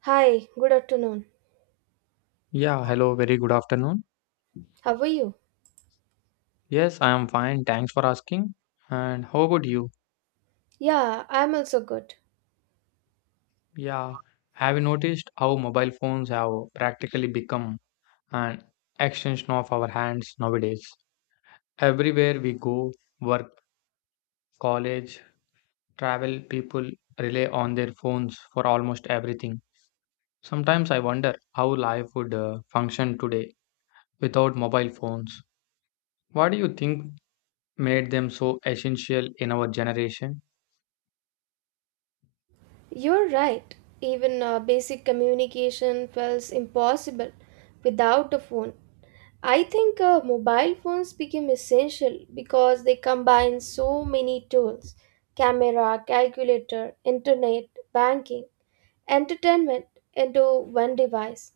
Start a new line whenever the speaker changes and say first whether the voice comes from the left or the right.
right: Hi, good afternoon.
left: Yeah, hello, very good afternoon.
right: How are you?
left: Yes, I am fine, thanks for asking. And how about you?
right: Yeah, I'm also good.
left: Yeah, have you noticed how mobile phones have practically become an extension of our hands nowadays? Everywhere we go, work, college, travel, people rely on their phones for almost everything. Sometimes I wonder how life would function today without mobile phones. What do you think made them so essential in our generation?
right: You're right. Even basic communication feels impossible without a phone. I think mobile phones became essential because they combine so many tools, camera, calculator, internet, banking, entertainment into one device.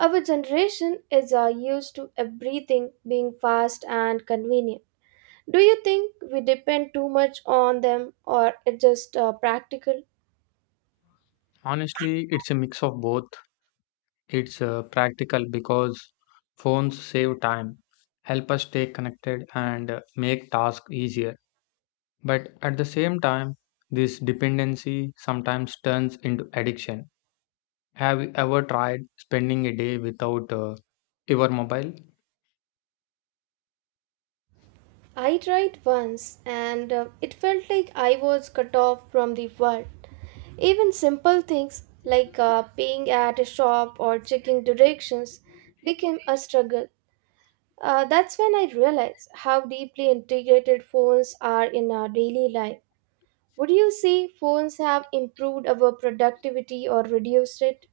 right: Our generation is used to everything being fast and convenient. Do you think we depend too much on them or it's just practical?
left: Honestly, it's a mix of both. It's practical because phones save time, help us stay connected, and make tasks easier. But at the same time, this dependency sometimes turns into addiction. Have you ever tried spending a day without your mobile?
right: I tried once and it felt like I was cut off from the world. Even simple things like paying at a shop or checking directions became a struggle. That's when I realized how deeply integrated phones are in our daily life. Would you say phones have improved our productivity or reduced it?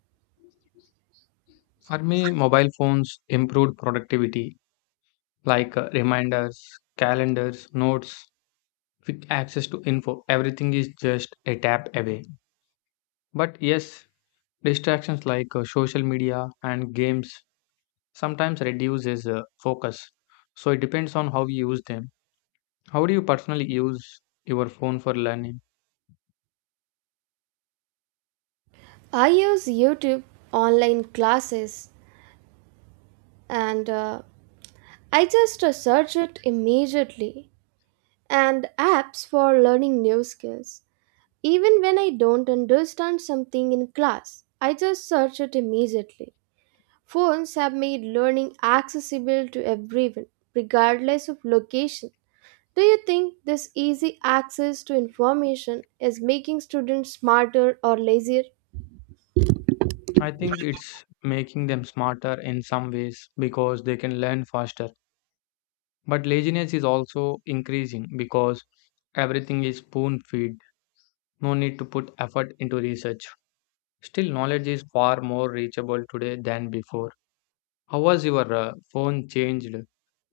left: For me, mobile phones improved productivity, like reminders, calendars, notes, quick access to info. Everything is just a tap away. But yes, distractions like social media and games sometimes reduces focus. So it depends on how you use them. How do you personally use your phone for learning?
right: I use YouTube, online classes, and I just search it immediately. And apps for learning new skills. Even when I don't understand something in class, I just search it immediately. Phones have made learning accessible to everyone, regardless of location. Do you think this easy access to information is making students smarter or lazier?
left: I think it's making them smarter in some ways because they can learn faster. But laziness is also increasing because everything is spoon feed. No need to put effort into research. Still, knowledge is far more reachable today than before. How was your phone changed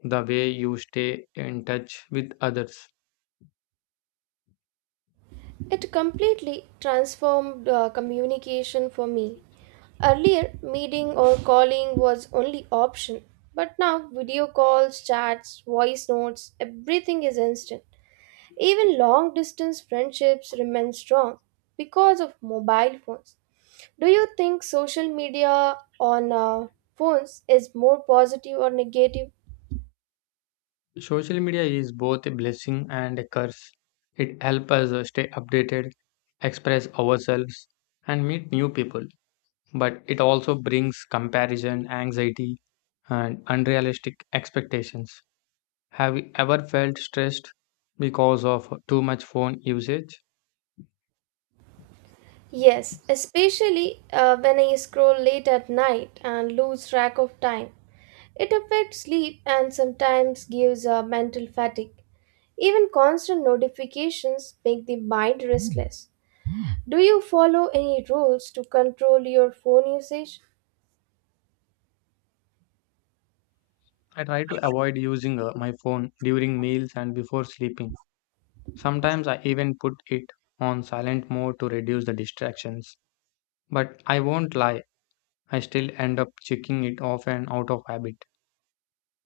left: the way you stay in touch with others?
right: It completely transformed communication for me. Earlier, meeting or calling was only option, but now video calls, chats, voice notes, everything is instant. Even long distance friendships remain strong because of mobile phones. Do you think social media on phones is more positive or negative?
left: Social media is both a blessing and a curse. It helps us stay updated, express ourselves, and meet new people. But it also brings comparison, anxiety, and unrealistic expectations. Have you ever felt stressed because of too much phone usage?
right: Yes, especially when I scroll late at night and lose track of time. It affects sleep and sometimes gives a mental fatigue. Even constant notifications make the mind restless. Do you follow any rules to control your phone usage?
left: I try to avoid using my phone during meals and before sleeping. Sometimes I even put it on silent mode to reduce the distractions. But I won't lie, I still end up checking it off and out of habit.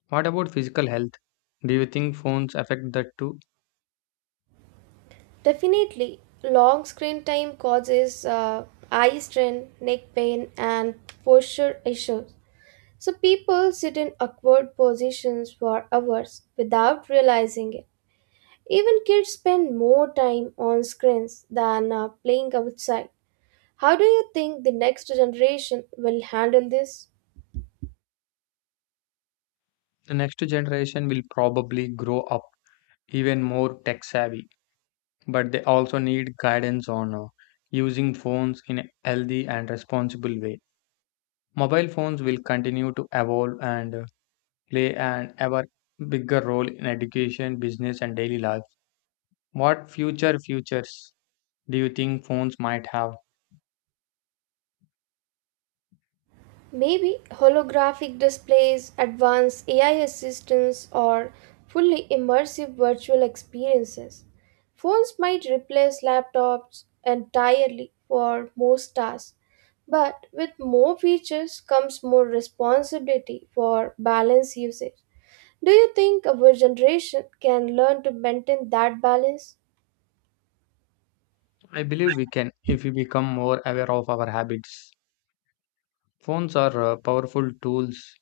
left: What about physical health? Do you think phones affect that too?
right: Definitely, long screen time causes eye strain, neck pain, and posture issues. So, people sit in awkward positions for hours without realizing it. Even kids spend more time on screens than playing outside. How do you think the next generation will handle this?
left: The next generation will probably grow up even more tech savvy, but they also need guidance on using phones in a healthy and responsible way. Mobile phones will continue to evolve and play an ever bigger role in education, business, and daily life. What futures do you think phones might have?
right: Maybe holographic displays, advanced AI assistants, or fully immersive virtual experiences. Phones might replace laptops entirely for most tasks, but with more features comes more responsibility for balanced usage. Do you think our generation can learn to maintain that balance?
left: I believe we can if we become more aware of our habits. Phones are powerful tools.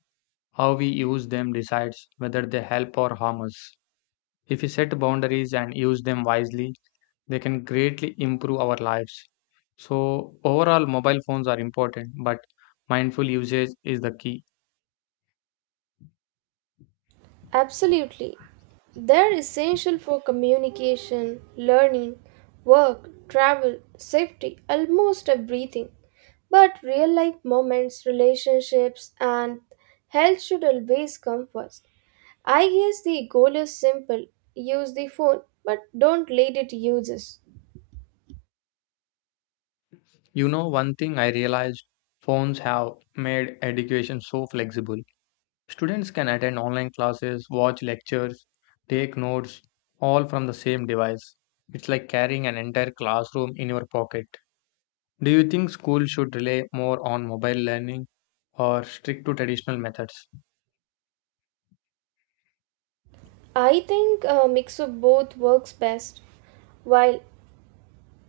left: How we use them decides whether they help or harm us. If we set boundaries and use them wisely, they can greatly improve our lives. So, overall, mobile phones are important, but mindful usage is the key.
right: Absolutely. They're essential for communication, learning, work, travel, safety, almost everything. But real life moments, relationships, and health should always come first. I guess the goal is simple, use the phone, but don't let it use us.
left: You know, one thing I realized, phones have made education so flexible. Students can attend online classes, watch lectures, take notes, all from the same device. It's like carrying an entire classroom in your pocket. Do you think school should rely more on mobile learning or stick to traditional methods?
right: I think a mix of both works best. While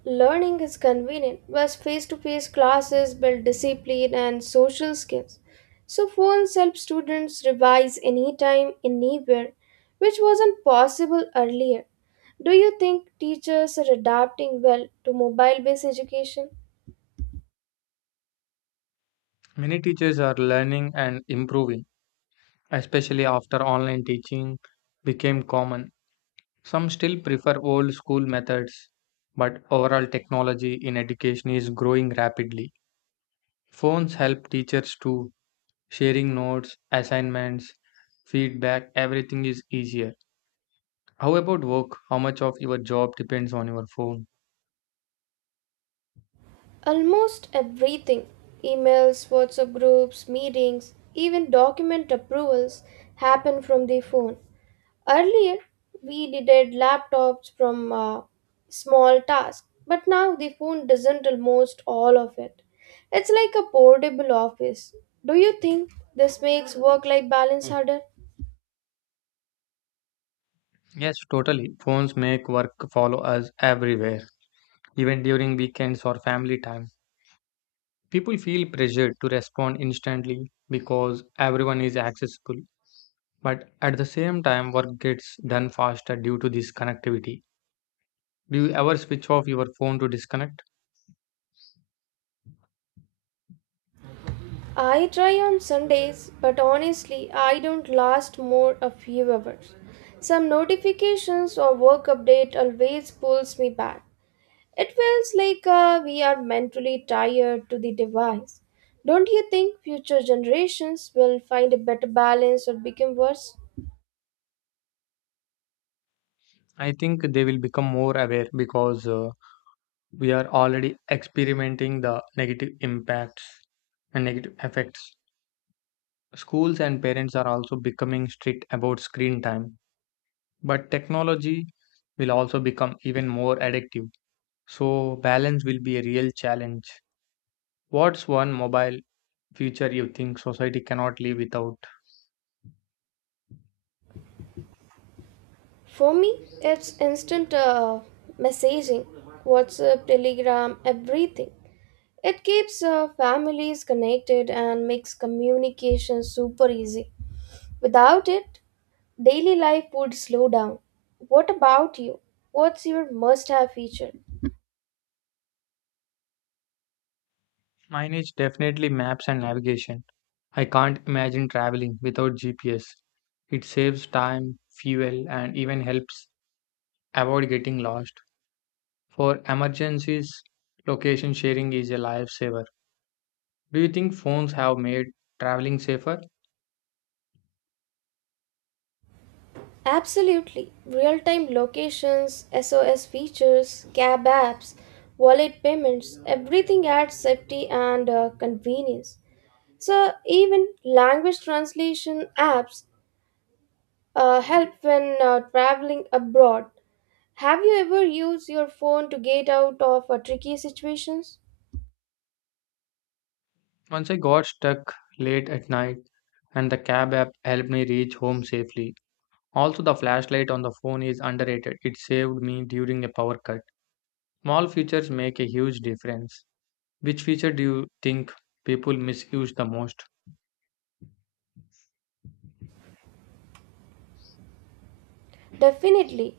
right: learning is convenient, whereas face to face classes build discipline and social skills. So, phones help students revise anytime, anywhere, which wasn't possible earlier. Do you think teachers are adapting well to mobile based education?
left: Many teachers are learning and improving, especially after online teaching became common. Some still prefer old school methods, but overall technology in education is growing rapidly. Phones help teachers too, sharing notes, assignments, feedback, everything is easier. How about work? How much of your job depends on your phone?
right: Almost everything, emails, WhatsApp groups, meetings, even document approvals happen from the phone. Earlier, we needed laptops from small tasks, but now the phone doesn't almost all of it. It's like a portable office. Do you think this makes work life balance harder?
left: Yes, totally. Phones make work follow us everywhere, even during weekends or family time. People feel pressured to respond instantly because everyone is accessible. But at the same time, work gets done faster due to this connectivity. Do you ever switch off your phone to disconnect?
right: I try on Sundays, but honestly, I don't last more a few hours. Some notifications or work update always pulls me back. It feels like we are mentally tired to the device. Don't you think future generations will find a better balance or become worse?
left: I think they will become more aware because we are already experimenting the negative impacts and negative effects. Schools and parents are also becoming strict about screen time, but technology will also become even more addictive. So, balance will be a real challenge. What's one mobile feature you think society cannot live without?
right: For me, it's instant messaging, WhatsApp, Telegram, everything. It keeps families connected and makes communication super easy. Without it, daily life would slow down. What about you? What's your must have feature?
left: Mine is definitely maps and navigation. I can't imagine traveling without GPS. It saves time, fuel, and even helps avoid getting lost. For emergencies, location sharing is a lifesaver. Do you think phones have made traveling safer?
right: Absolutely. Real time locations, SOS features, cab apps, wallet payments, everything adds safety and convenience. So, even language translation apps help when traveling abroad. Have you ever used your phone to get out of tricky situations?
left: Once I got stuck late at night and the cab app helped me reach home safely. Also, the flashlight on the phone is underrated. It saved me during a power cut. Small features make a huge difference. Which feature do you think people misuse the most?
right: Definitely.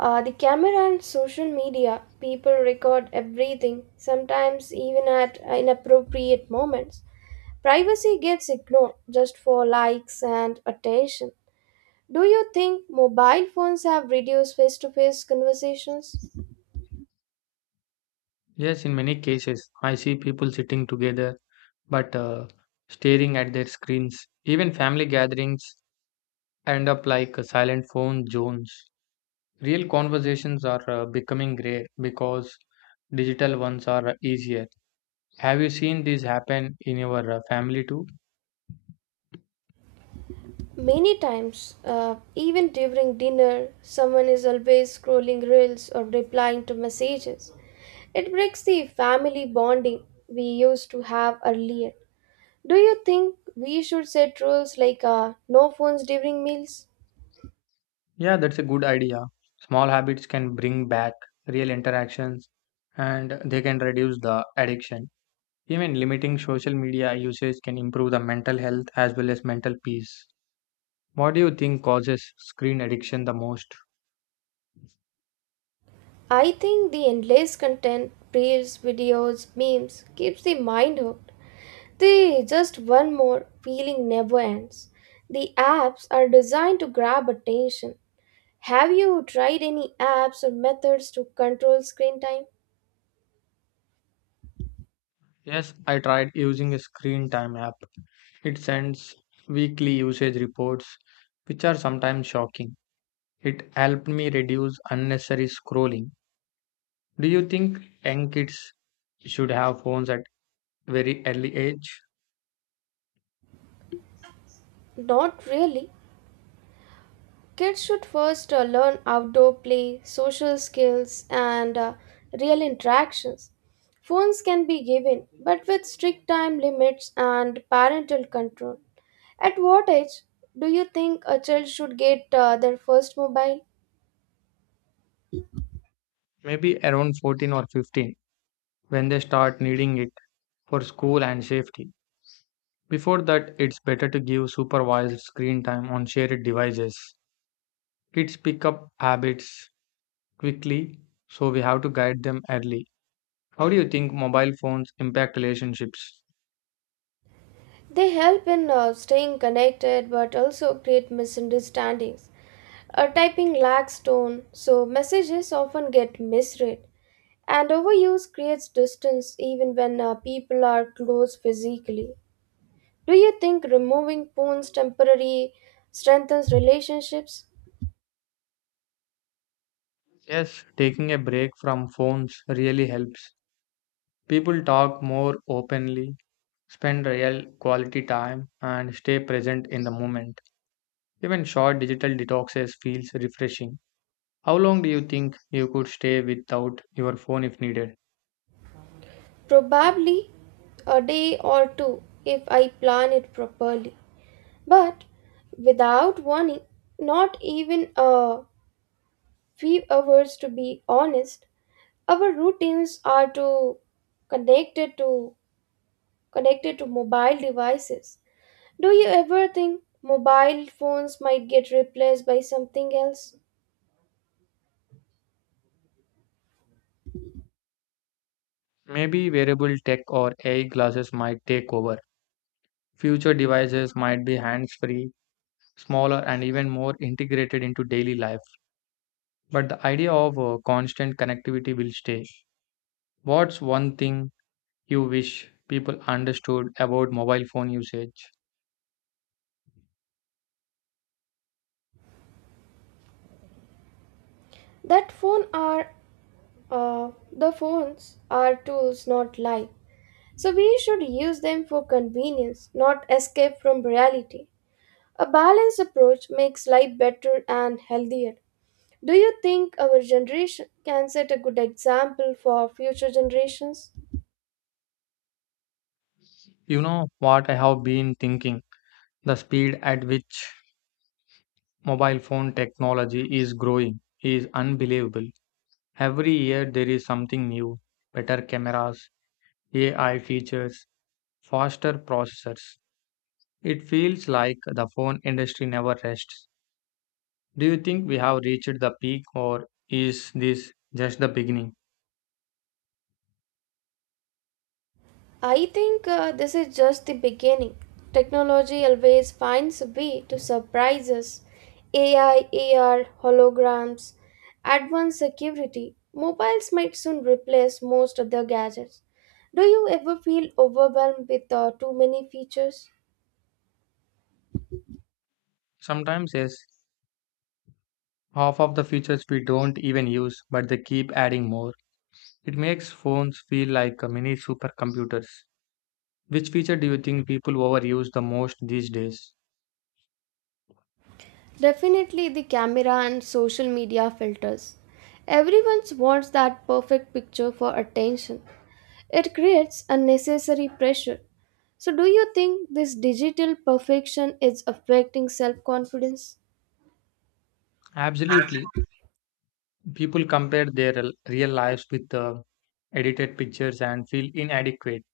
right: The camera and social media, people record everything, sometimes even at inappropriate moments. Privacy gets ignored just for likes and attention. Do you think mobile phones have reduced face to face conversations?
left: Yes, in many cases, I see people sitting together but staring at their screens. Even family gatherings end up like a silent phone zones. Real conversations are becoming rare because digital ones are easier. Have you seen this happen in your family too?
right: Many times, even during dinner, someone is always scrolling reels or replying to messages. It breaks the family bonding we used to have earlier. Do you think we should set rules like no phones during meals?
left: Yeah, that's a good idea. Small habits can bring back real interactions and they can reduce the addiction. Even limiting social media usage can improve the mental health as well as mental peace. What do you think causes screen addiction the most?
right: I think the endless content, reels, videos, memes keeps the mind hooked. They just one more feeling never ends. The apps are designed to grab attention. Have you tried any apps or methods to control screen time?
left: Yes, I tried using a screen time app. It sends weekly usage reports, which are sometimes shocking. It helped me reduce unnecessary scrolling. Do you think young kids should have phones at very early age?
right: Not really. Kids should first learn outdoor play, social skills, and real interactions. Phones can be given, but with strict time limits and parental control. At what age do you think a child should get their first mobile?
left: Maybe around 14 or 15 when they start needing it for school and safety. Before that, it's better to give supervised screen time on shared devices. Kids pick up habits quickly, so we have to guide them early. How do you think mobile phones impact relationships?
right: They help in staying connected but also create misunderstandings. Typing lacks tone, so messages often get misread. And overuse creates distance even when people are close physically. Do you think removing phones temporarily strengthens relationships?
left: Yes, taking a break from phones really helps. People talk more openly, spend real quality time, and stay present in the moment. Even short digital detoxes feels refreshing. How long do you think you could stay without your phone if needed?
right: Probably a day or two if I plan it properly. But without warning, not even a few hours, to be honest. Our routines are too connected to connected to mobile devices. Do you ever think mobile phones might get replaced by something else?
left: Maybe wearable tech or AI glasses might take over. Future devices might be hands-free, smaller, and even more integrated into daily life, but the idea of constant connectivity will stay. What's one thing you wish people understood about mobile phone usage?
right: That phone are uh, the phones are tools not life, so we should use them for convenience not escape from reality. A balanced approach makes life better and healthier. Do you think our generation can set a good example for future generations?
left: You know what I have been thinking? The speed at which mobile phone technology is growing is unbelievable. Every year there is something new, better cameras, AI features, faster processors. It feels like the phone industry never rests. Do you think we have reached the peak or is this just the beginning?
right: I think this is just the beginning. Technology always finds a way to surprise us. AI, AR, holograms, advanced security. Mobiles might soon replace most other gadgets. Do you ever feel overwhelmed with too many features?
left: Sometimes, yes, half of the features we don't even use, but they keep adding more. It makes phones feel like a mini supercomputers. Which feature do you think people overuse the most these days?
right: Definitely the camera and social media filters. Everyone wants that perfect picture for attention. It creates unnecessary pressure. So, do you think this digital perfection is affecting self confidence?
left: Absolutely. People compare their real lives with the edited pictures and feel inadequate.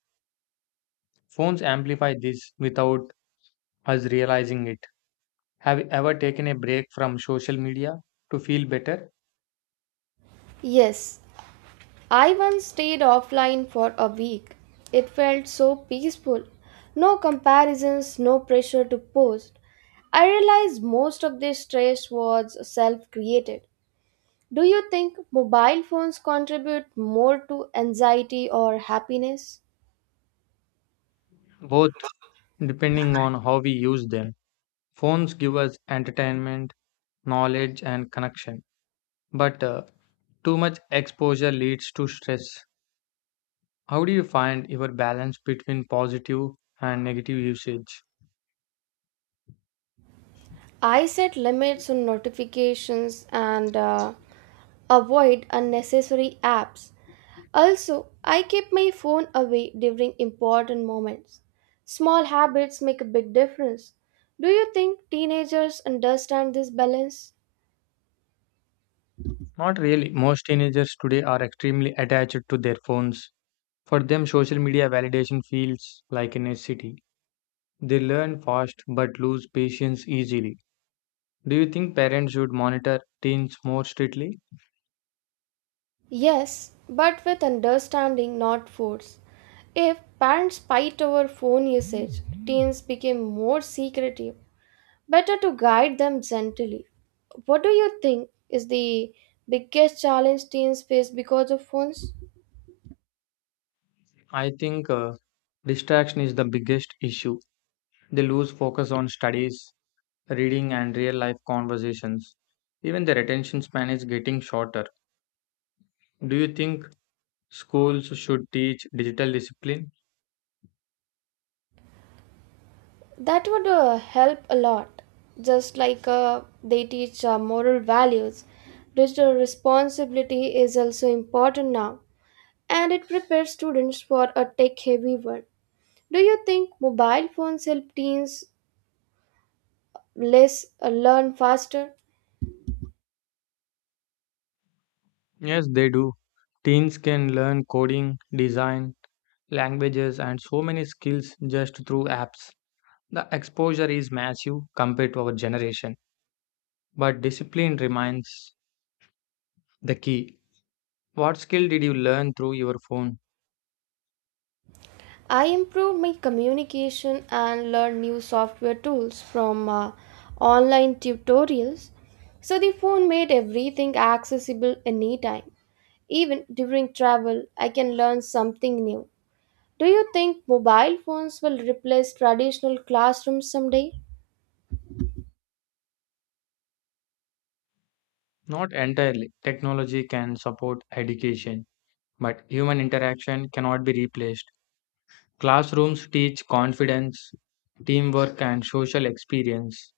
left: Phones amplify this without us realizing it. Have you ever taken a break from social media to feel better?
right: Yes, I once stayed offline for a week. It felt so peaceful. No comparisons, no pressure to post. I realized most of this stress was self created. Do you think mobile phones contribute more to anxiety or happiness?
left: Both, depending on how we use them. Phones give us entertainment, knowledge, and connection. But too much exposure leads to stress. How do you find your balance between positive and negative usage?
right: I set limits on notifications and avoid unnecessary apps. Also, I keep my phone away during important moments. Small habits make a big difference. Do you think teenagers understand this balance?
left: Not really. Most teenagers today are extremely attached to their phones. For them, social media validation feels like a necessity. They learn fast but lose patience easily. Do you think parents should monitor teens more strictly?
right: Yes, but with understanding, not force. If parents fight over phone usage, teens become more secretive. Better to guide them gently. What do you think is the biggest challenge teens face because of phones?
left: I think distraction is the biggest issue. They lose focus on studies, reading, and real life conversations. Even their attention span is getting shorter. Do you think schools should teach digital discipline?
right: That would help a lot. Just like they teach moral values, digital responsibility is also important now, and it prepares students for a tech heavy world. Do you think mobile phones help teens less learn faster?
left: Yes, they do. Teens can learn coding, design, languages, and so many skills just through apps. The exposure is massive compared to our generation, but discipline remains the key. What skill did you learn through your phone?
right: I improved my communication and learn new software tools from online tutorials. So the phone made everything accessible anytime. Even during travel, I can learn something new. Do you think mobile phones will replace traditional classrooms someday?
left: Not entirely. Technology can support education, but human interaction cannot be replaced. Classrooms teach confidence, teamwork, and social experience.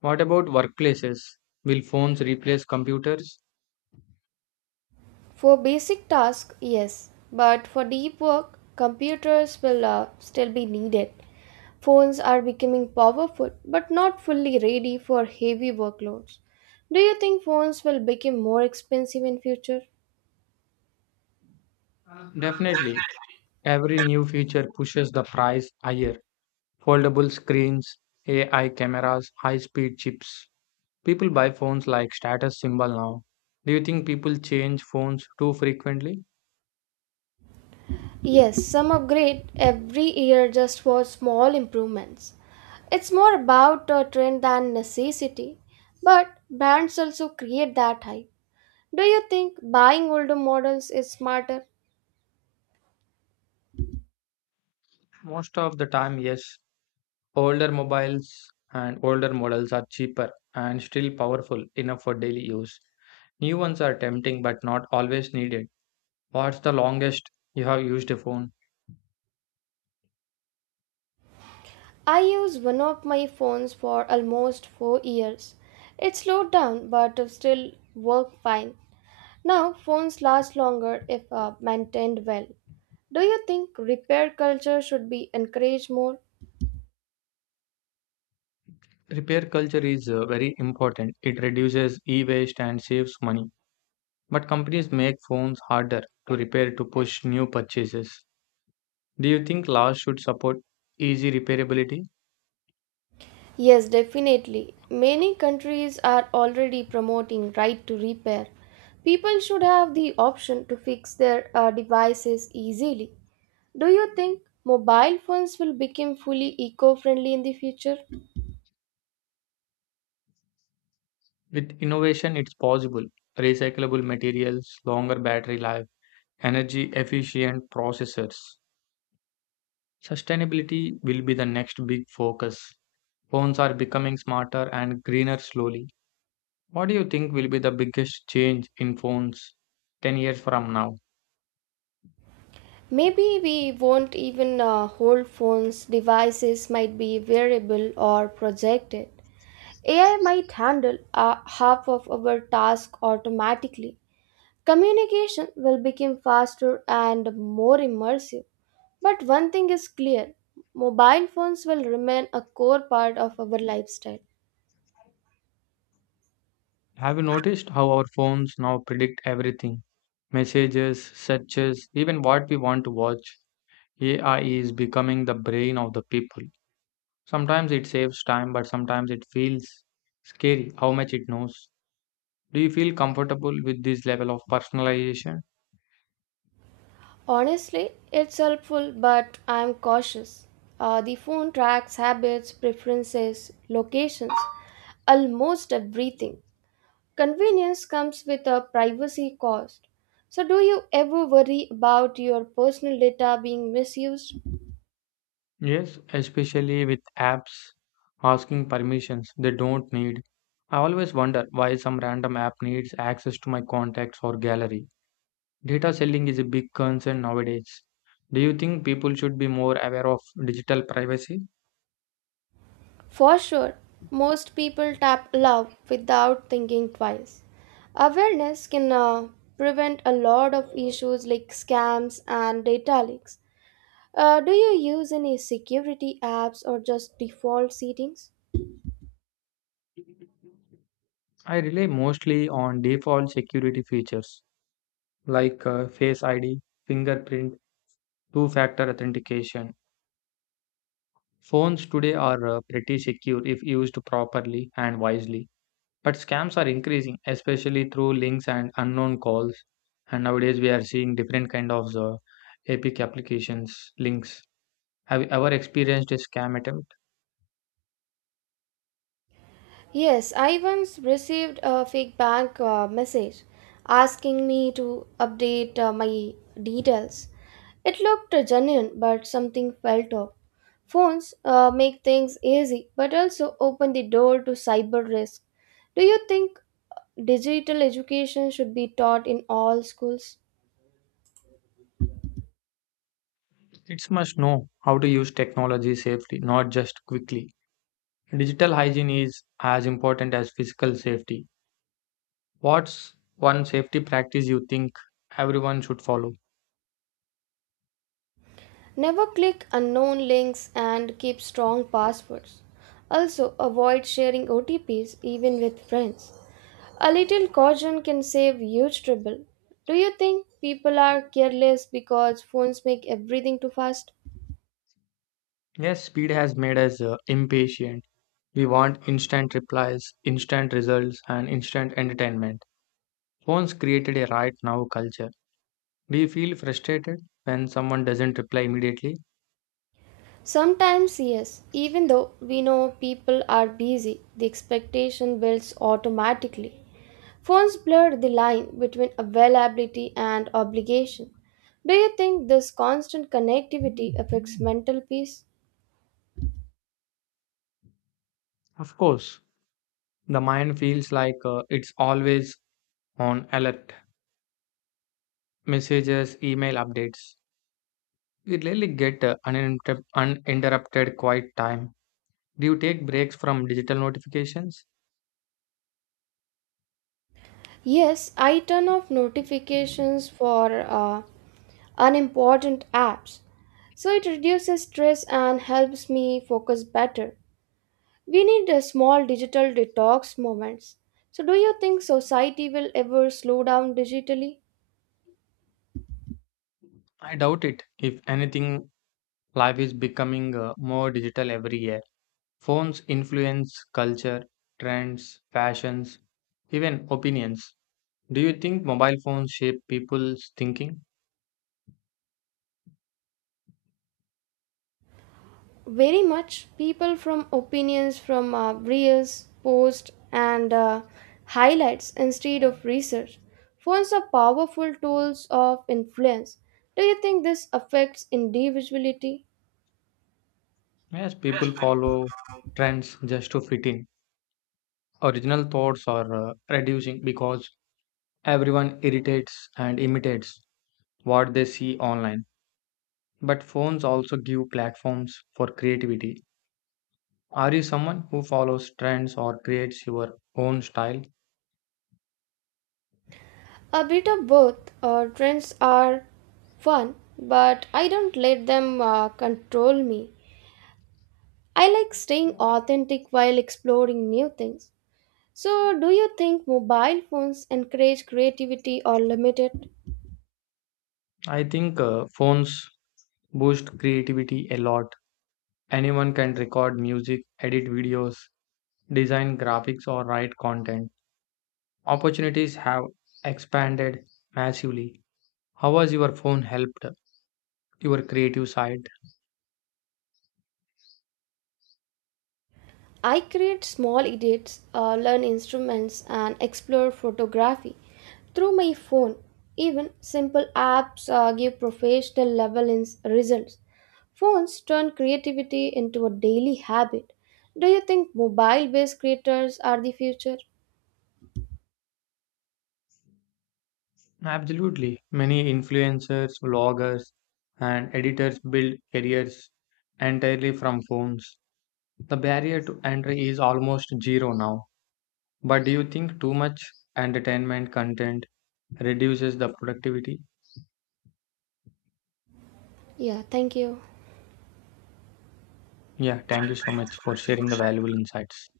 left: What about workplaces? Will phones replace computers?
right: For basic tasks, yes, but for deep work, computers will still be needed. Phones are becoming powerful but not fully ready for heavy workloads. Do you think phones will become more expensive in future?
left: Definitely. Every new feature pushes the price higher. Foldable screens, AI cameras, high speed chips. People buy phones like status symbol now. Do you think people change phones too frequently?
right: Yes, some upgrade every year just for small improvements. It's more about a trend than necessity, but brands also create that hype. Do you think buying older models is smarter?
left: Most of the time, yes. Older mobiles Older models are cheaper and still powerful enough for daily use. New ones are tempting but not always needed. What's the longest you have used a phone?
right: I used one of my phones for almost 4 years. It slowed down but still worked fine. Now phones last longer if maintained well. Do you think repair culture should be encouraged more?
left: Repair culture is very important. It reduces e waste and saves money. But companies make phones harder to repair to push new purchases. Do you think laws should support easy repairability?
right: Yes, definitely. Many countries are already promoting right to repair. People should have the option to fix their devices easily. Do you think mobile phones will become fully eco-friendly in the future?
left: With innovation, it's possible. Recyclable materials, longer battery life, energy efficient processors. Sustainability will be the next big focus. Phones are becoming smarter and greener slowly. What do you think will be the biggest change in phones 10 years from now?
right: Maybe we won't even hold phones. Devices might be wearable or projected. AI might handle half of our task automatically. Communication will become faster and more immersive. But one thing is clear, mobile phones will remain a core part of our lifestyle.
left: Have you noticed how our phones now predict everything? Messages, searches, even what we want to watch. AI is becoming the brain of the people. Sometimes it saves time, but sometimes it feels scary how much it knows. Do you feel comfortable with this level of personalization?
right: Honestly, it's helpful, but I'm cautious. The phone tracks habits, preferences, locations, almost everything. Convenience comes with a privacy cost. So, do you ever worry about your personal data being misused?
left: Yes, especially with apps asking permissions they don't need. I always wonder why some random app needs access to my contacts or gallery. Data selling is a big concern nowadays. Do you think people should be more aware of digital privacy?
right: For sure, most people tap love without thinking twice. Awareness can prevent a lot of issues like scams and data leaks. Do you use any security apps or just default settings?
left: I rely mostly on default security features like Face ID, fingerprint, two factor authentication. Phones today are pretty secure if used properly and wisely. But scams are increasing, especially through links and unknown calls. And nowadays we are seeing different kind of epic applications links. Have you ever experienced a scam attempt?
right: Yes, I once received a fake bank message asking me to update my details. It looked genuine, but something felt off. Phones make things easy, but also open the door to cyber risk. Do you think digital education should be taught in all schools?
left: It's must know how to use technology safely, not just quickly. Digital hygiene is as important as physical safety. What's one safety practice you think everyone should follow?
right: Never click unknown links and keep strong passwords. Also, avoid sharing OTPs even with friends. A little caution can save huge trouble. Do you think people are careless because phones make everything too fast?
left: Yes, speed has made us impatient. We want instant replies, instant results, and instant entertainment. Phones created a right now culture. Do you feel frustrated when someone doesn't reply immediately?
right: Sometimes, yes. Even though we know people are busy, the expectation builds automatically. Phones blur the line between availability and obligation. Do you think this constant connectivity affects mental peace?
left: Of course, the mind feels like it's always on alert. Messages, email updates. We rarely get uninterrupted quiet time. Do you take breaks from digital notifications?
right: Yes, I turn off notifications for unimportant apps. So it reduces stress and helps me focus better. We need a small digital detox moments. So do you think society will ever slow down digitally?
left: I doubt it. If anything, life is becoming more digital every year. Phones influence culture, trends, fashions, even opinions. Do you think mobile phones shape people's thinking?
right: Very much. People from opinions from reels, posts, and highlights instead of research. Phones are powerful tools of influence. Do you think this affects individuality?
left: Yes, people follow trends just to fit in. Original thoughts are reducing because everyone irritates and imitates what they see online. But phones also give platforms for creativity. Are you someone who follows trends or creates your own style?
right: A bit of both. Trends are fun, but I don't let them control me. I like staying authentic while exploring new things. So, do you think mobile phones encourage creativity or limit it?
left: I think phones boost creativity a lot. Anyone can record music, edit videos, design graphics, or write content. Opportunities have expanded massively. How has your phone helped your creative side?
right: I create small edits, learn instruments, and explore photography through my phone. Even simple apps give professional level in- results. Phones turn creativity into a daily habit. Do you think mobile based creators are the future?
left: Absolutely. Many influencers, vloggers, and editors build careers entirely from phones. The barrier to entry is almost zero now. But do you think too much entertainment content reduces the productivity?
right: Yeah, thank you.
left: Yeah, thank you so much for sharing the valuable insights.